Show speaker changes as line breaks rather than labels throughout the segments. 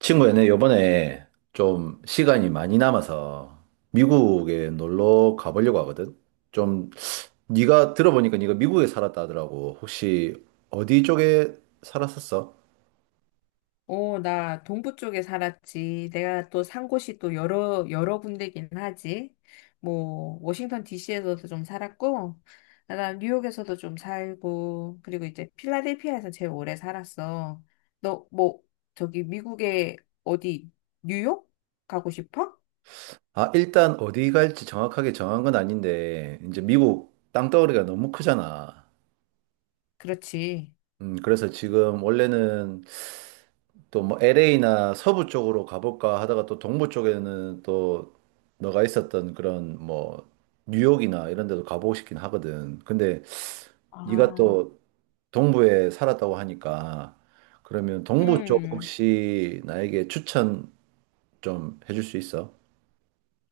친구야, 내 요번에 좀 시간이 많이 남아서 미국에 놀러 가보려고 하거든. 좀 네가 들어보니까 네가 미국에 살았다 하더라고. 혹시 어디 쪽에 살았었어?
어, 나 동부 쪽에 살았지. 내가 또 산 곳이 또 여러 군데긴 하지. 뭐, 워싱턴 DC에서도 좀 살았고, 나 뉴욕에서도 좀 살고, 그리고 이제 필라델피아에서 제일 오래 살았어. 너, 뭐, 저기 미국에 어디, 뉴욕? 가고 싶어?
아, 일단 어디 갈지 정확하게 정한 건 아닌데 이제 미국 땅덩어리가 너무 크잖아.
그렇지.
그래서 지금 원래는 또 뭐 LA나 서부 쪽으로 가볼까 하다가 또 동부 쪽에는 또 너가 있었던 그런 뭐 뉴욕이나 이런 데도 가보고 싶긴 하거든. 근데 네가
아,
또 동부에 살았다고 하니까 그러면 동부 쪽
음,
혹시 나에게 추천 좀 해줄 수 있어?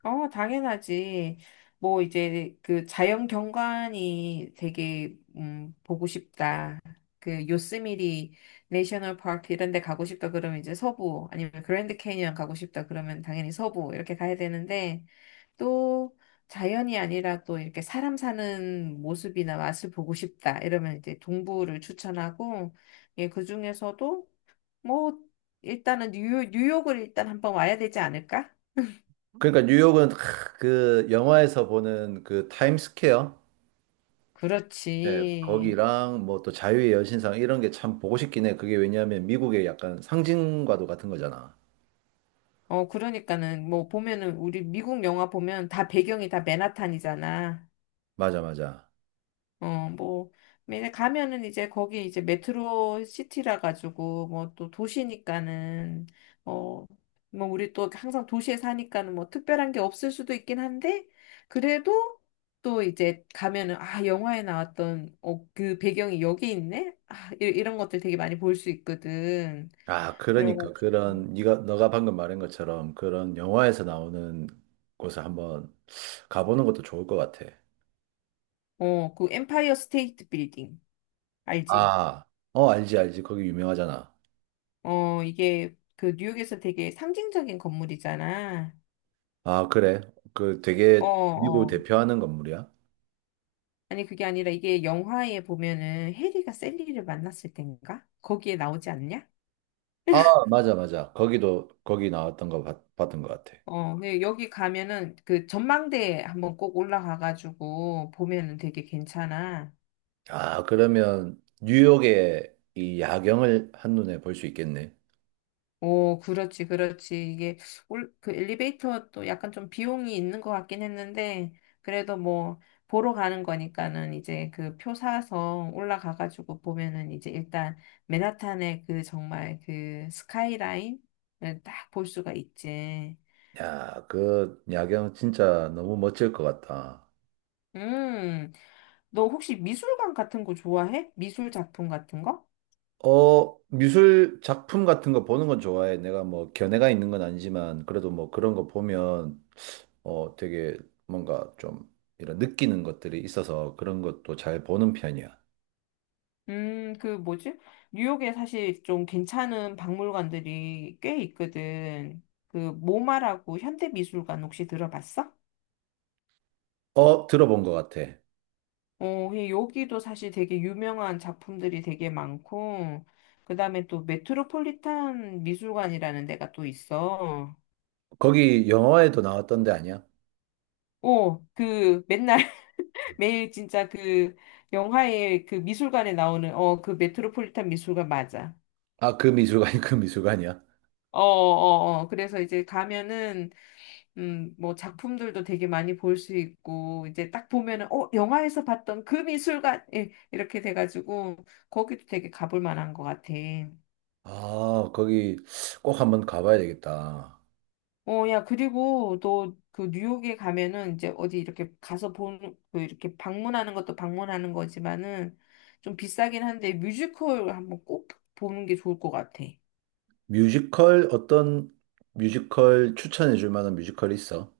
어, 당연하지. 뭐, 이제, 그, 자연 경관이 되게, 보고 싶다. 그, 요스미리 내셔널 파크 이런 데 가고 싶다 그러면 이제 서부, 아니면 그랜드 캐니언 가고 싶다 그러면 당연히 서부, 이렇게 가야 되는데, 또, 자연이 아니라 또 이렇게 사람 사는 모습이나 맛을 보고 싶다. 이러면 이제 동부를 추천하고, 예, 그 중에서도, 뭐, 일단은 뉴욕, 뉴욕을 일단 한번 와야 되지 않을까?
그러니까 뉴욕은 크, 그 영화에서 보는 그 타임스퀘어 네,
그렇지.
거기랑 뭐 또 자유의 여신상 이런 게 참 보고 싶긴 해. 그게 왜냐하면 미국의 약간 상징과도 같은 거잖아.
어, 그러니까는, 뭐, 보면은, 우리 미국 영화 보면 다 배경이 다 맨하탄이잖아.
맞아, 맞아.
어, 뭐, 맨에 가면은 이제 거기 이제 메트로 시티라 가지고, 뭐, 또 도시니까는, 어, 뭐, 우리 또 항상 도시에 사니까는 뭐, 특별한 게 없을 수도 있긴 한데, 그래도 또 이제 가면은, 아, 영화에 나왔던, 어, 그 배경이 여기 있네? 아, 이런 것들 되게 많이 볼 수 있거든.
아, 그러니까
그래가지고,
그런 네가 너가 방금 말한 것처럼 그런 영화에서 나오는 곳을 한번 가보는 것도 좋을 것 같아.
어, 그 엠파이어 스테이트 빌딩, 알지?
아, 어, 알지, 알지. 거기 유명하잖아.
어, 이게 그 뉴욕에서 되게 상징적인 건물이잖아.
아, 그래. 그
어,
되게 미국을
어.
대표하는 건물이야.
아니, 그게 아니라 이게 영화에 보면은 해리가 셀리를 만났을 땐가? 거기에 나오지 않냐?
아, 맞아, 맞아. 거기도, 거기 나왔던 거 봤, 봤던 것 같아.
어, 근데 여기 가면은 그 전망대 한번 꼭 올라가가지고 보면은 되게 괜찮아.
아, 그러면 뉴욕의 이 야경을 한눈에 볼 수 있겠네.
오, 그렇지, 그렇지. 이게 올, 그 엘리베이터도 약간 좀 비용이 있는 것 같긴 했는데, 그래도 뭐, 보러 가는 거니까는 이제 그 표 사서 올라가가지고 보면은 이제 일단 맨하탄의 그 정말 그 스카이라인을 딱 볼 수가 있지.
야, 그 야경 진짜 너무 멋질 것 같다.
음, 너 혹시 미술관 같은 거 좋아해? 미술 작품 같은 거?
어, 미술 작품 같은 거 보는 건 좋아해. 내가 뭐 견해가 있는 건 아니지만, 그래도 뭐 그런 거 보면 어, 되게 뭔가 좀 이런 느끼는 것들이 있어서 그런 것도 잘 보는 편이야.
그 뭐지? 뉴욕에 사실 좀 괜찮은 박물관들이 꽤 있거든. 그 모마라고 현대미술관 혹시 들어봤어?
어, 들어본 것 같아.
어, 예, 여기도 사실 되게 유명한 작품들이 되게 많고, 그 다음에 또 메트로폴리탄 미술관이라는 데가 또 있어.
거기 영화에도 나왔던 데 아니야?
오, 그 맨날 매일 진짜 그 영화의 그 미술관에 나오는 어, 그 메트로폴리탄 미술관 맞아.
아, 그 미술관이 그 미술관이야?
어, 어, 어. 그래서 이제 가면은, 뭐 작품들도 되게 많이 볼 수 있고, 이제 딱 보면은, 어, 영화에서 봤던 그 미술관! 예, 이렇게 돼가지고, 거기도 되게 가볼 만한 것 같아.
아, 거기 꼭 한번 가봐야 되겠다.
어, 야, 그리고 또 그 뉴욕에 가면은 이제 어디 이렇게 가서 본, 그 이렇게 방문하는 것도 방문하는 거지만은 좀 비싸긴 한데 뮤지컬 한번 꼭 보는 게 좋을 것 같아.
뮤지컬 어떤 뮤지컬 추천해 줄 만한 뮤지컬 있어?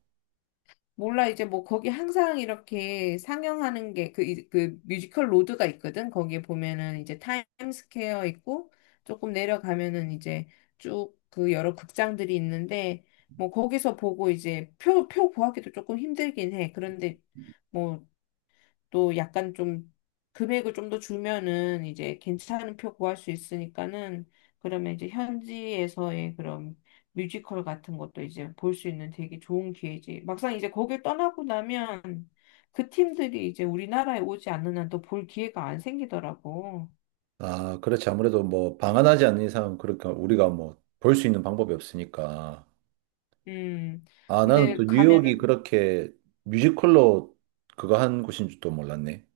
몰라, 이제 뭐 거기 항상 이렇게 상영하는 게 그, 그 뮤지컬 로드가 있거든. 거기에 보면은 이제 타임스퀘어 있고 조금 내려가면은 이제 쭉 그 여러 극장들이 있는데 뭐 거기서 보고 이제 표 구하기도 조금 힘들긴 해. 그런데 뭐 또 약간 좀 금액을 좀 더 주면은 이제 괜찮은 표 구할 수 있으니까는 그러면 이제 현지에서의 그런 뮤지컬 같은 것도 이제 볼 수 있는 되게 좋은 기회지. 막상 이제 거길 떠나고 나면 그 팀들이 이제 우리나라에 오지 않는 한 또 볼 기회가 안 생기더라고.
아, 그렇지. 아무래도 뭐 방한하지 않는 이상은 그러니까 우리가 뭐 볼 수 있는 방법이 없으니까.
음.
아, 나는 또
근데
네. 뉴욕이
가면은
그렇게 뮤지컬로 그거 한 곳인 줄도 몰랐네.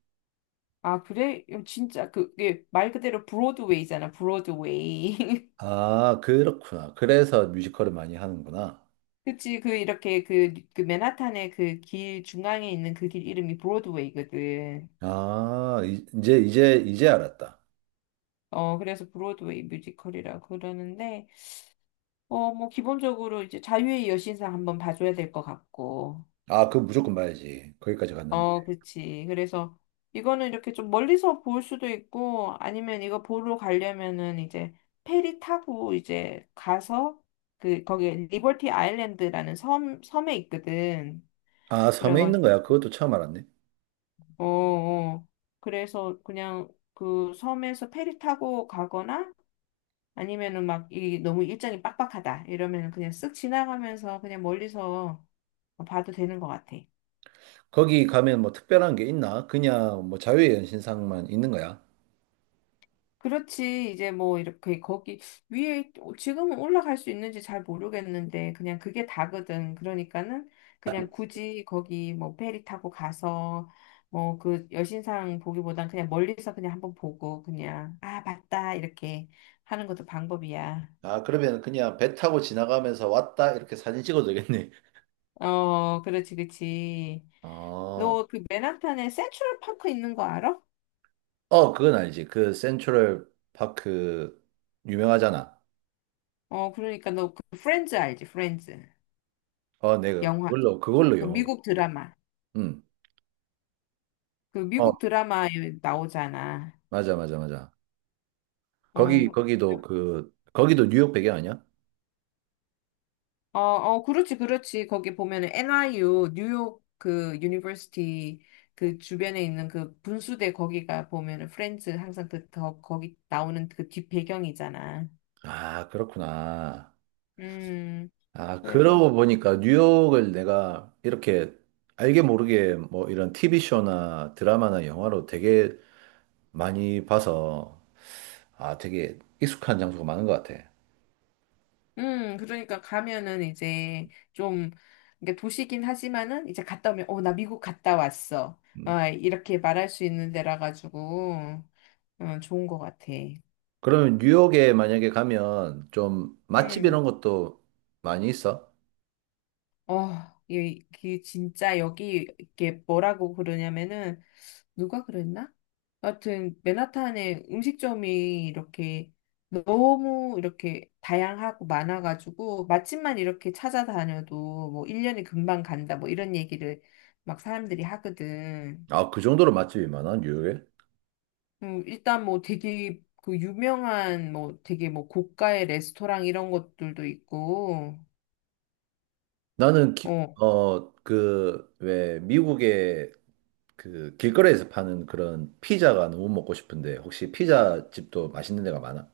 아, 그래? 진짜 그게 말 그대로 브로드웨이잖아, 브로드웨이.
아, 그렇구나. 그래서 뮤지컬을 많이 하는구나.
그치, 그, 이렇게, 그, 그, 맨하탄의 그 길 중앙에 있는 그 길 이름이 브로드웨이거든.
아, 이- 이제 알았다.
어, 그래서 브로드웨이 뮤지컬이라고 그러는데, 어, 뭐, 기본적으로 이제 자유의 여신상 한번 봐줘야 될 것 같고.
아, 그거 무조건 봐야지. 거기까지 갔는데.
어, 그치. 그래서 이거는 이렇게 좀 멀리서 볼 수도 있고, 아니면 이거 보러 가려면은 이제 페리 타고 이제 가서, 그, 거기 리버티 아일랜드라는 섬에 있거든.
아, 섬에 있는
그래가지고,
거야. 그것도 처음 알았네.
어, 어. 그래서 그냥 그 섬에서 페리 타고 가거나 아니면은 막 이 너무 일정이 빡빡하다 이러면은 그냥 쓱 지나가면서 그냥 멀리서 뭐 봐도 되는 것 같아.
거기 가면 뭐 특별한 게 있나? 그냥 뭐 자유의 연신상만 있는 거야.
그렇지. 이제 뭐 이렇게 거기 위에 지금은 올라갈 수 있는지 잘 모르겠는데 그냥 그게 다거든. 그러니까는 그냥 굳이 거기 뭐 페리 타고 가서 뭐 그 여신상 보기보단 그냥 멀리서 그냥 한번 보고 그냥 아, 봤다 이렇게 하는 것도 방법이야.
아, 그러면 그냥 배 타고 지나가면서 왔다 이렇게 사진 찍어도 되겠네.
어, 그렇지, 그렇지.
어,
너 그 맨하탄에 센트럴 파크 있는 거 알아?
어, 그건 알지. 그 센트럴 파크 유명하잖아.
어, 그러니까 너 그 프렌즈 알지? 프렌즈.
어, 내가
영화.
그걸로, 그걸로
그
영어.
미국 드라마.
응.
그
어,
미국 드라마에 나오잖아.
맞아, 맞아, 맞아. 거기,
어,
거기도 그, 거기도 뉴욕 배경 아니야?
어, 어, 그렇지, 그렇지. 거기 보면은 NYU, 뉴욕 그 유니버시티 그 주변에 있는 그 분수대 거기가 보면은 프렌즈 항상 그 더, 거기 나오는 그 뒷배경이잖아.
아, 그렇구나.
음.
아,
그래서
그러고 보니까 뉴욕을 내가 이렇게 알게 모르게 뭐 이런 TV쇼나 드라마나 영화로 되게 많이 봐서 아, 되게 익숙한 장소가 많은 것 같아.
그러니까 가면은 이제 좀, 그러니까 도시긴 하지만은 이제 갔다 오면, 어, 나 미국 갔다 왔어.
음.
아, 이렇게 말할 수 있는 데라 가지고, 어, 좋은 것 같아.
그러면 뉴욕에 만약에 가면 좀 맛집
음.
이런 것도 많이 있어?
어, 이 진짜 여기 이게 뭐라고 그러냐면은 누가 그랬나? 하여튼 맨하탄에 음식점이 이렇게 너무 이렇게 다양하고 많아가지고 맛집만 이렇게 찾아다녀도 뭐 1년이 금방 간다 뭐 이런 얘기를 막 사람들이 하거든.
아, 그 정도로 맛집이 많아, 뉴욕에?
일단 뭐 되게 그 유명한 뭐 되게 뭐 고가의 레스토랑 이런 것들도 있고
나는, 기-
어.
어, 그, 왜, 미국에 그 길거리에서 파는 그런 피자가 너무 먹고 싶은데 혹시 피자 집도 맛있는 데가 많아?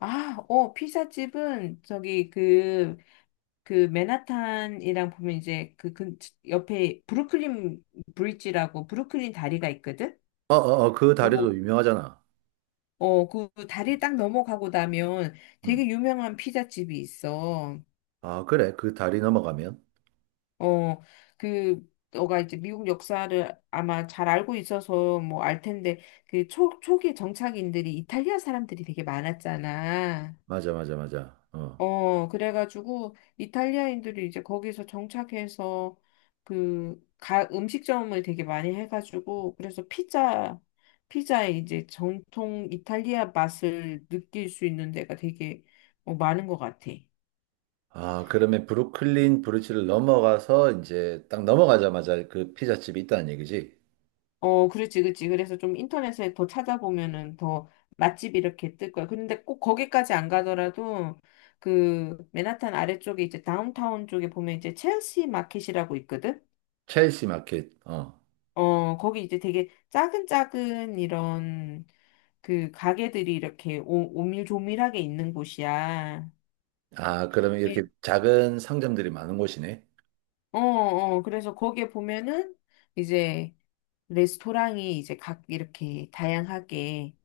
아, 어, 피자집은 저기 그 그 맨하탄이랑 보면 이제 그, 근 옆에 브루클린 브릿지라고 브루클린 다리가 있거든.
어어어 그
그,
다리도 유명하잖아.
어, 그 다리 딱 넘어가고 나면
음.
되게 유명한 피자집이 있어.
아 그래 그 다리 넘어가면
어, 그 너가 이제 미국 역사를 아마 잘 알고 있어서 뭐 알 텐데 그 초기 정착인들이 이탈리아 사람들이 되게 많았잖아.
맞아. 어.
어, 그래가지고 이탈리아인들이 이제 거기서 정착해서 그 가, 음식점을 되게 많이 해가지고 그래서 피자 이제 정통 이탈리아 맛을 느낄 수 있는 데가 되게 어, 많은 것 같아.
아 그러면 브루클린 브루지를 넘어가서 이제 딱 넘어가자마자 그 피자집이 있다는 얘기지?
어, 그렇지, 그렇지. 그래서 좀 인터넷에 더 찾아보면은 더 맛집 이렇게 뜰 거야. 근데 꼭 거기까지 안 가더라도 그 맨하탄 아래쪽에 이제 다운타운 쪽에 보면 이제 첼시 마켓이라고 있거든.
첼시 마켓. 어.
어, 거기 이제 되게 작은 작은 이런 그 가게들이 이렇게 오, 오밀조밀하게 있는 곳이야.
아 그러면
예.
이렇게 작은 상점들이 많은 곳이네.
어, 어, 그래서 거기에 보면은 이제 레스토랑이 이제 각 이렇게 다양하게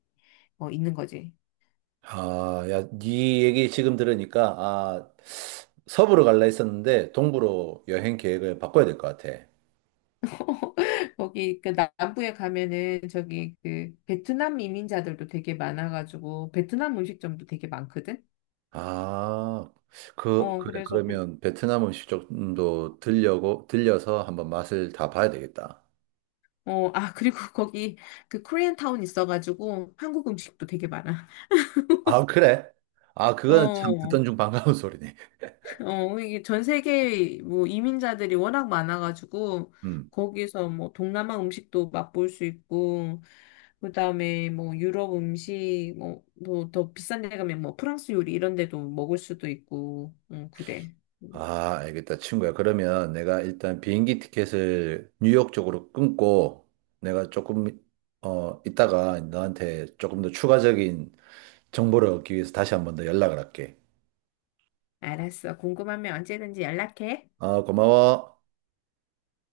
어, 있는 거지.
아, 야, 네 얘기 지금 들으니까, 아, 서부로 갈라 했었는데, 동부로 여행 계획을 바꿔야 될 것 같아.
거기 그 남부에 가면은 저기 그 베트남 이민자들도 되게 많아가지고 베트남 음식점도 되게 많거든.
아, 그,
어,
그래.
그래서 베-
그러면 베트남 음식점도 들려고, 들려서 한번 맛을 다 봐야 되겠다.
어, 아, 그리고 거기 그 코리안 타운 있어가지고 한국 음식도 되게 많아.
아, 그래? 아, 그거는 참
어,
듣던 중 반가운 소리네.
어, 이게 전 세계 뭐 이민자들이 워낙 많아가지고
음.
거기서 뭐 동남아 음식도 맛볼 수 있고 그다음에 뭐 유럽 음식 뭐더 비싼 데 가면 뭐 프랑스 요리 이런 데도 먹을 수도 있고 응, 그래. 음,
아, 알겠다, 친구야. 그러면 내가 일단 비행기 티켓을 뉴욕 쪽으로 끊고 내가 조금, 어, 이따가 너한테 조금 더 추가적인 정보를 얻기 위해서 다시 한번 더 연락을 할게.
알았어. 궁금하면 언제든지 연락해.
아, 고마워.